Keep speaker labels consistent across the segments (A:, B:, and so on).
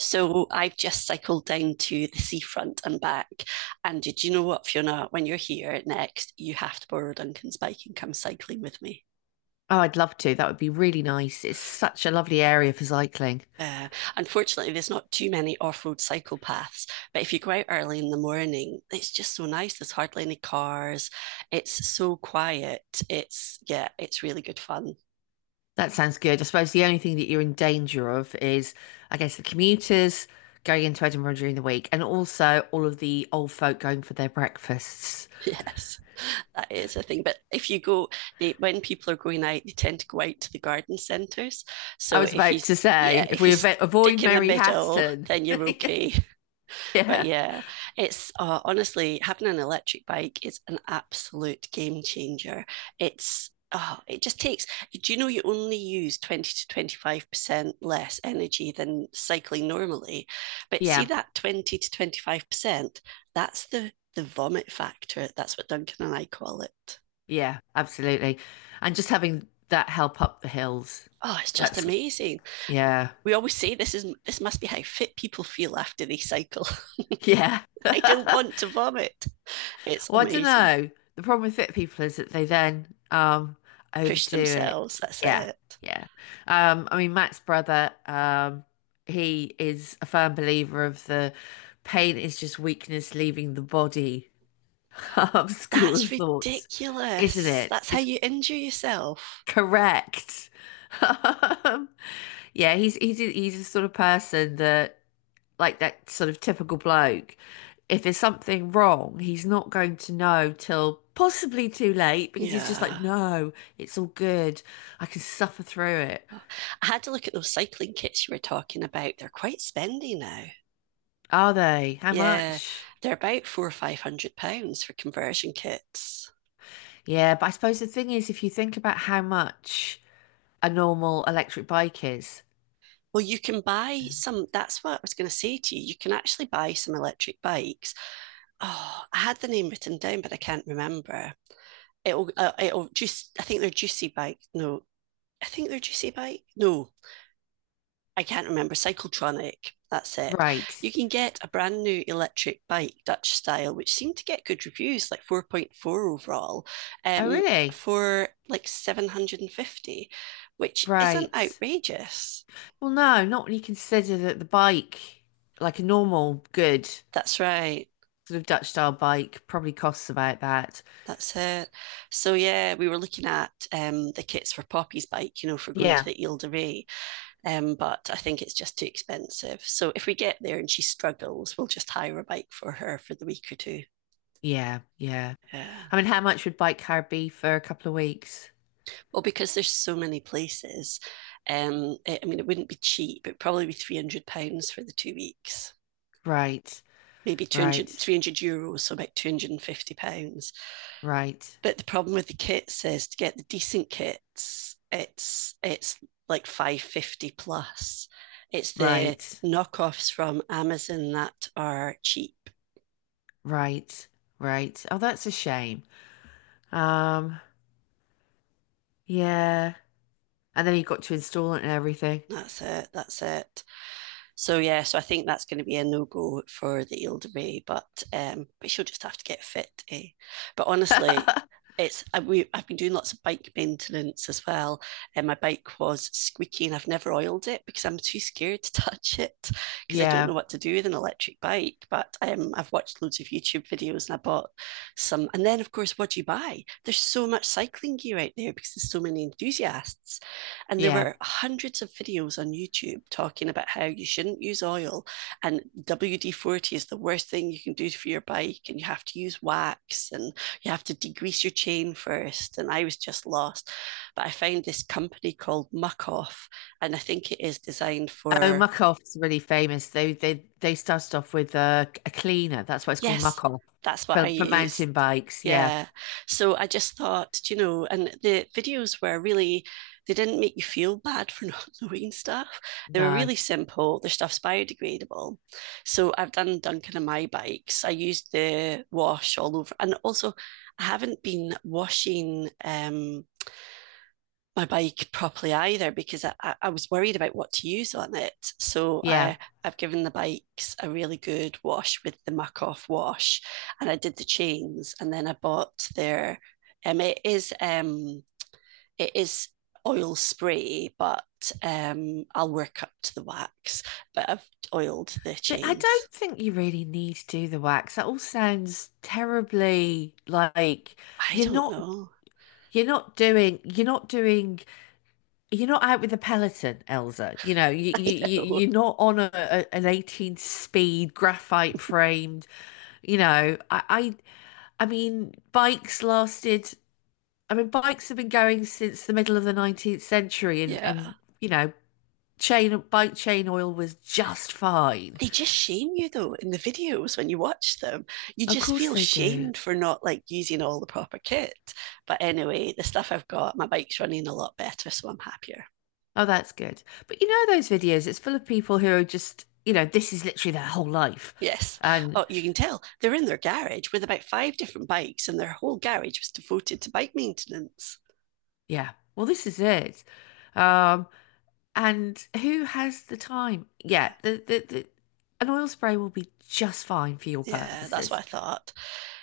A: So I've just cycled down to the seafront and back. And did you know what, Fiona? When you're here next, you have to borrow Duncan's bike and come cycling with me.
B: Oh, I'd love to. That would be really nice. It's such a lovely area for cycling.
A: Uh, unfortunately, there's not too many off-road cycle paths, but if you go out early in the morning, it's just so nice. There's hardly any cars. It's so quiet. It's Yeah, it's really good fun.
B: That sounds good. I suppose the only thing that you're in danger of is, I guess, the commuters going into Edinburgh during the week and also all of the old folk going for their breakfasts.
A: Yes, that is a thing. But if you go, they when people are going out, they tend to go out to the garden centres.
B: I
A: So
B: was
A: if you,
B: about to say,
A: Yeah,
B: if
A: if you
B: we avoid
A: stick in the
B: Mary
A: middle,
B: Hatton.
A: then you're okay. But
B: Yeah,
A: yeah, it's honestly, having an electric bike is an absolute game changer. It's Oh, it just takes. Do you know you only use 20 to 25% less energy than cycling normally? But see
B: yeah,
A: that 20 to 25%, that's the vomit factor. That's what Duncan and I call it.
B: yeah, absolutely. And just having that help up the hills.
A: Oh, it's just
B: That's,
A: amazing.
B: yeah,
A: We always say this must be how fit people feel after they cycle.
B: yeah.
A: I don't want to vomit. It's
B: Well, I don't
A: amazing.
B: know. The problem with fit people is that they then
A: Push
B: overdo
A: themselves.
B: it.
A: That's
B: Yeah,
A: it.
B: yeah. I mean Matt's brother, he is a firm believer of the pain is just weakness leaving the body school
A: That's
B: of thoughts, isn't
A: ridiculous.
B: it?
A: That's how
B: It's
A: you injure yourself.
B: correct. Um, yeah, he's the sort of person that like that sort of typical bloke, if there's something wrong, he's not going to know till possibly too late because he's just like,
A: Yeah.
B: no, it's all good. I can suffer through it.
A: I had to look at those cycling kits you were talking about. They're quite spendy now.
B: Are they? How
A: Yeah.
B: much?
A: They're about four or five hundred pounds for conversion kits.
B: Yeah, but I suppose the thing is, if you think about how much a normal electric bike is,
A: Well, you can buy some. That's what I was going to say to you. You can actually buy some electric bikes. Oh, I had the name written down, but I can't remember. It'll just. I think they're juicy bike. No, I think they're juicy bike. No, I can't remember, Cyclotronic, that's it.
B: right.
A: You can get a brand new electric bike, Dutch style, which seemed to get good reviews, like 4.4 overall,
B: Oh,
A: um,
B: really?
A: for like 750, which isn't
B: Right.
A: outrageous.
B: Well, no, not when you consider that the bike, like a normal, good
A: That's right.
B: sort of Dutch style bike, probably costs about that.
A: That's it. So yeah, we were looking at the kits for Poppy's bike, you know, for going to
B: Yeah.
A: the Ile de Ré, but I think it's just too expensive. So if we get there and she struggles, we'll just hire a bike for her for the week or two.
B: Yeah, yeah.
A: Yeah.
B: I mean, how much would Bike Car be for a couple of weeks?
A: Well, because there's so many places, I mean, it wouldn't be cheap. It'd probably be £300 for the 2 weeks,
B: Right,
A: maybe 200,
B: right,
A: €300, so about £250.
B: right,
A: But the problem with the kits is, to get the decent kits, it's like 550 plus. It's the
B: right,
A: knockoffs from Amazon that are cheap.
B: right, right. Oh, that's a shame. Um, yeah. And then you've got to install it and everything.
A: That's it. That's it. So yeah, so I think that's going to be a no go for the Eldebay, but she'll just have to get fit. Eh? But honestly, it's I- we I've been doing lots of bike maintenance as well, and my bike was squeaky, and I've never oiled it because I'm too scared to touch it because I don't
B: Yeah,
A: know what to do with an electric bike. But I've watched loads of YouTube videos, and I bought some. And then, of course, what do you buy? There's so much cycling gear out there because there's so many enthusiasts. And there
B: yeah.
A: were hundreds of videos on YouTube talking about how you shouldn't use oil, and WD 40 is the worst thing you can do for your bike. And you have to use wax, and you have to degrease your chain first. And I was just lost. But I found this company called Muck Off, and I think it is designed
B: Oh,
A: for.
B: Muck Off's really famous. They started off with a cleaner. That's why it's called
A: Yes,
B: Muck Off
A: that's what I
B: for
A: used.
B: mountain bikes. Yeah.
A: Yeah. So I just thought, you know, and the videos were really, they didn't make you feel bad for not knowing stuff. They were
B: No.
A: really simple. Their stuff's biodegradable. So I've done Duncan and my bikes. I used the wash all over. And also, I haven't been washing my bike properly either, because I was worried about what to use on it. So
B: Yeah.
A: I, I've given the bikes a really good wash with the Muck Off wash. And I did the chains, and then I bought their um it is um it is oil spray, but I'll work up to the wax. But I've oiled the
B: But I
A: chains.
B: don't think you really need to do the wax. That all sounds terribly like
A: I
B: you're
A: don't
B: not
A: know.
B: you're not doing you're not doing you're not out with a peloton, Elsa. You know, you
A: I
B: you you-
A: know.
B: you're not on a an 18 speed graphite framed, you know. I mean bikes lasted I mean bikes have been going since the middle of the 19th century and
A: Yeah.
B: and you know, chain bike chain oil was just fine.
A: They just shame you though in the videos when you watch them. You
B: Of
A: just
B: course
A: feel
B: they do.
A: shamed for not like using all the proper kit. But anyway, the stuff I've got, my bike's running a lot better, so I'm happier.
B: Oh, that's good. But you know those videos, it's full of people who are just, you know, this is literally their whole life.
A: Yes.
B: And
A: Oh, you can tell they're in their garage with about five different bikes, and their whole garage was devoted to bike maintenance.
B: yeah, well, this is it. Um, and who has the time? Yeah, the an oil spray will be just fine for your
A: Yeah, that's what
B: purposes.
A: I thought.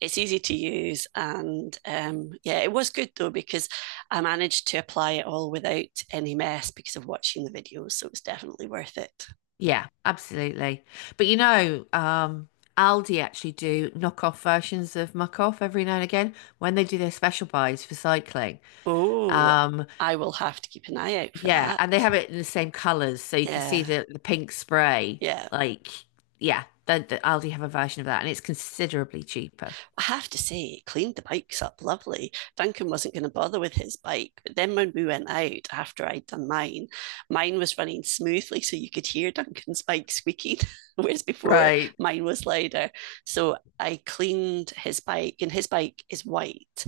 A: It's easy to use, and yeah, it was good though because I managed to apply it all without any mess because of watching the videos, so it was definitely worth it.
B: Yeah, absolutely. But you know, Aldi actually do knockoff versions of Muck Off every now and again when they do their special buys for cycling.
A: Oh,
B: Um,
A: I will have to keep an eye out for
B: Yeah, and they
A: that.
B: have it in the same colors, so you can see
A: Yeah.
B: the pink spray.
A: Yeah.
B: Like, yeah, the Aldi have a version of that, and it's considerably cheaper.
A: I have to say, it cleaned the bikes up lovely. Duncan wasn't going to bother with his bike. But then when we went out after I'd done mine, mine was running smoothly, so you could hear Duncan's bike squeaking, whereas before
B: Right.
A: mine was louder. So I cleaned his bike, and his bike is white.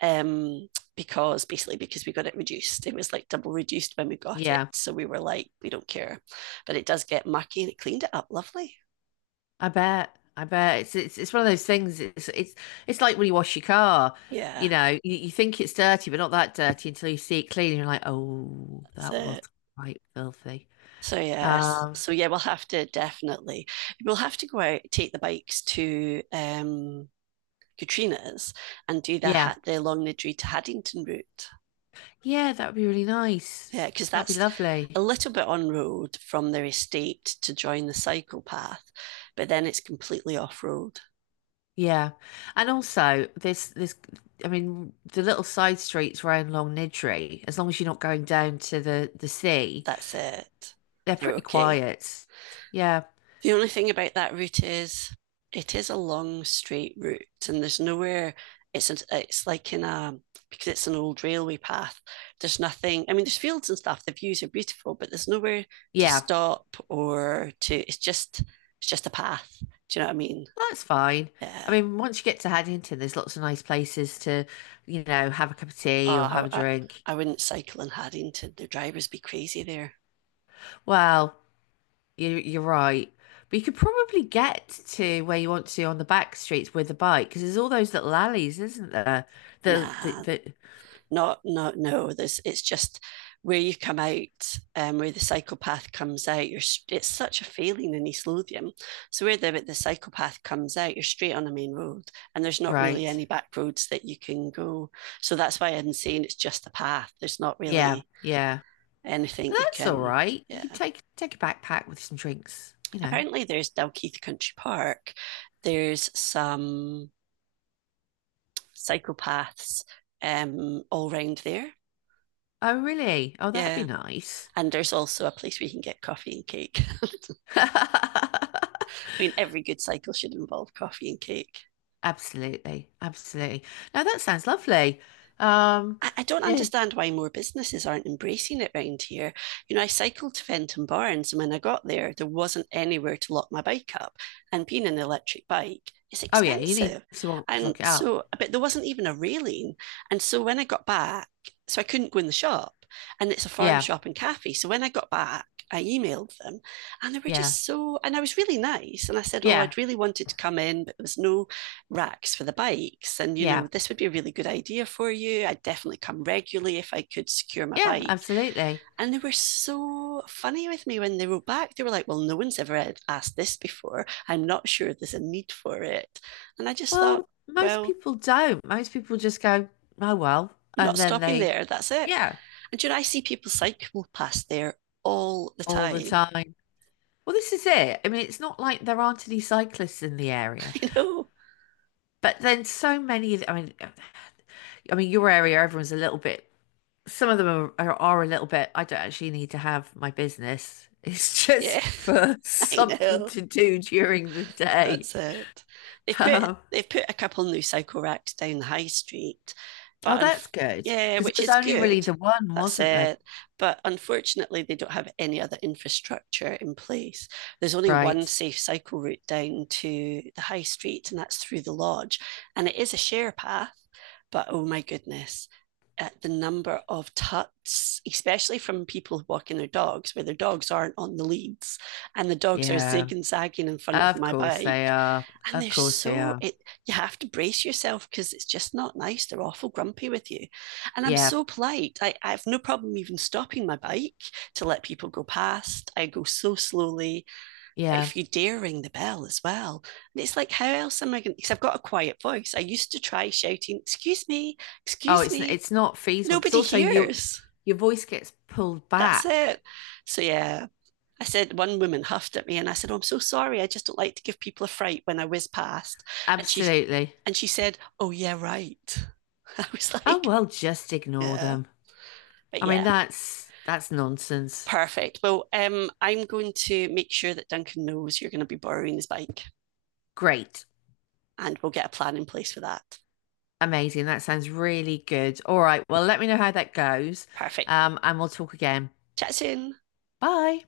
A: Um, because basically, because we got it reduced, it was like double reduced when we got it,
B: Yeah,
A: so we were like, we don't care, but it does get mucky, and it cleaned it up lovely.
B: I bet. I bet it's one of those things. It's like when you wash your car.
A: Yeah,
B: You know, you think it's dirty, but not that dirty until you see it clean, and you're like, oh,
A: that's
B: that was
A: it.
B: quite filthy.
A: So yes,
B: Um,
A: so yeah, we'll have to definitely, we'll have to go out, take the bikes to Katrina's, and do the
B: yeah,
A: the Longnidree to Haddington route.
B: yeah, that would be really nice.
A: Yeah, because
B: That'd be
A: that's a
B: lovely.
A: little bit on road from their estate to join the cycle path, but then it's completely off road.
B: Yeah. And also this I mean the little side streets around Long Nidri, as long as you're not going down to the sea,
A: That's it.
B: they're
A: They're
B: pretty
A: okay.
B: quiet. Yeah.
A: The only thing about that route is, it is a long straight route, and there's nowhere, it's like in a because it's an old railway path, there's nothing. I mean, there's fields and stuff, the views are beautiful, but there's nowhere to
B: Yeah.
A: stop or to, it's just a path. Do you know what I mean?
B: That's fine. I
A: Yeah.
B: mean, once you get to Haddington, there's lots of nice places to, you know, have a cup of tea or
A: uh,
B: have a
A: I, I,
B: drink.
A: I wouldn't cycle in Haddington, the drivers be crazy there.
B: Well, you you're right. But you could probably get to where you want to on the back streets with a bike because there's all those little alleys, isn't there?
A: Nah,
B: The
A: not, no, no, there's, it's just where you come out, where the psychopath comes out, you're it's such a feeling in East Lothian. So where the psychopath comes out, you're straight on a main road, and there's not really
B: right.
A: any back roads that you can go. So that's why I'm saying it's just a path, there's not
B: Yeah.
A: really
B: Yeah.
A: anything
B: But
A: you
B: that's all
A: can.
B: right. You
A: Yeah.
B: can take take a backpack with some drinks, you know.
A: Apparently there's Dalkeith Country Park, there's some psychopaths all round there.
B: Oh, really? Oh, that'd be
A: Yeah.
B: nice.
A: And there's also a place where you can get coffee and cake. I mean, every good cycle should involve coffee and cake.
B: Absolutely, absolutely. Now that sounds lovely. Um,
A: I don't
B: yeah.
A: understand why more businesses aren't embracing it round here. You know, I cycled to Fenton Barnes, and when I got there, there wasn't anywhere to lock my bike up. And being an electric bike, it's
B: Oh, yeah. You need
A: expensive.
B: to
A: And
B: look it up.
A: so, but there wasn't even a railing. And so when I got back, so I couldn't go in the shop. And it's a farm
B: Yeah,
A: shop and cafe. So when I got back, I emailed them, and they were
B: yeah,
A: just so, and I was really nice. And I said, oh,
B: yeah,
A: I'd really wanted to come in, but there was no racks for the bikes. And, you know,
B: yeah,
A: this would be a really good idea for you. I'd definitely come regularly if I could secure my
B: yeah.
A: bike.
B: Absolutely.
A: And they were so funny with me when they wrote back. They were like, well, no one's ever asked this before. I'm not sure there's a need for it. And I just thought,
B: Well, most
A: well,
B: people don't. Most people just go, oh well,
A: I'm not
B: and then
A: stopping
B: they,
A: there. That's it.
B: yeah,
A: And, you know, I see people cycle past there all the
B: all the
A: time.
B: time. Well, this is it. I mean, it's not like there aren't any cyclists in the area.
A: You know?
B: But then so many of the- I mean your area everyone's a little bit some of them are a little bit I don't actually need to have my business. It's just
A: Yeah,
B: for
A: I
B: something
A: know.
B: to do during the day.
A: That's it. They've put
B: Um,
A: they've put a couple new cycle racks down the high street,
B: oh
A: but
B: that's
A: unf-
B: good.
A: yeah,
B: Because it
A: which
B: was
A: is
B: only really
A: good.
B: the one,
A: That's
B: wasn't there?
A: it. But unfortunately, they don't have any other infrastructure in place. There's only one
B: Right.
A: safe cycle route down to the high street, and that's through the lodge. And it is a share path, but oh my goodness, at the number of tuts, especially from people walking their dogs, where their dogs aren't on the leads, and the dogs are zig
B: Yeah.
A: and zagging in front of
B: Of
A: my
B: course they
A: bike.
B: are.
A: And
B: Of
A: they're
B: course they
A: so
B: are.
A: it, you have to brace yourself because it's just not nice. They're awful grumpy with you. And I'm
B: Yeah.
A: so polite. I have no problem even stopping my bike to let people go past. I go so slowly. But
B: Yeah.
A: if you dare ring the bell as well, and it's like, how else am I going to? Because I've got a quiet voice. I used to try shouting, "Excuse me,
B: Oh,
A: excuse me."
B: it's not feasible because
A: Nobody
B: also
A: hears.
B: your voice gets pulled
A: That's
B: back.
A: it. So yeah, I said, one woman huffed at me, and I said, oh, I'm so sorry, I just don't like to give people a fright when I whiz past. And she,
B: Absolutely.
A: and she said, oh, yeah, right. I was
B: Oh
A: like,
B: well, just ignore
A: yeah,
B: them.
A: but
B: I mean,
A: yeah,
B: that's nonsense.
A: perfect. Well, I'm going to make sure that Duncan knows you're going to be borrowing his bike,
B: Great.
A: and we'll get a plan in place for that.
B: Amazing. That sounds really good. All right. Well, let me know how that goes.
A: Perfect.
B: And we'll talk again.
A: Chat soon.
B: Bye.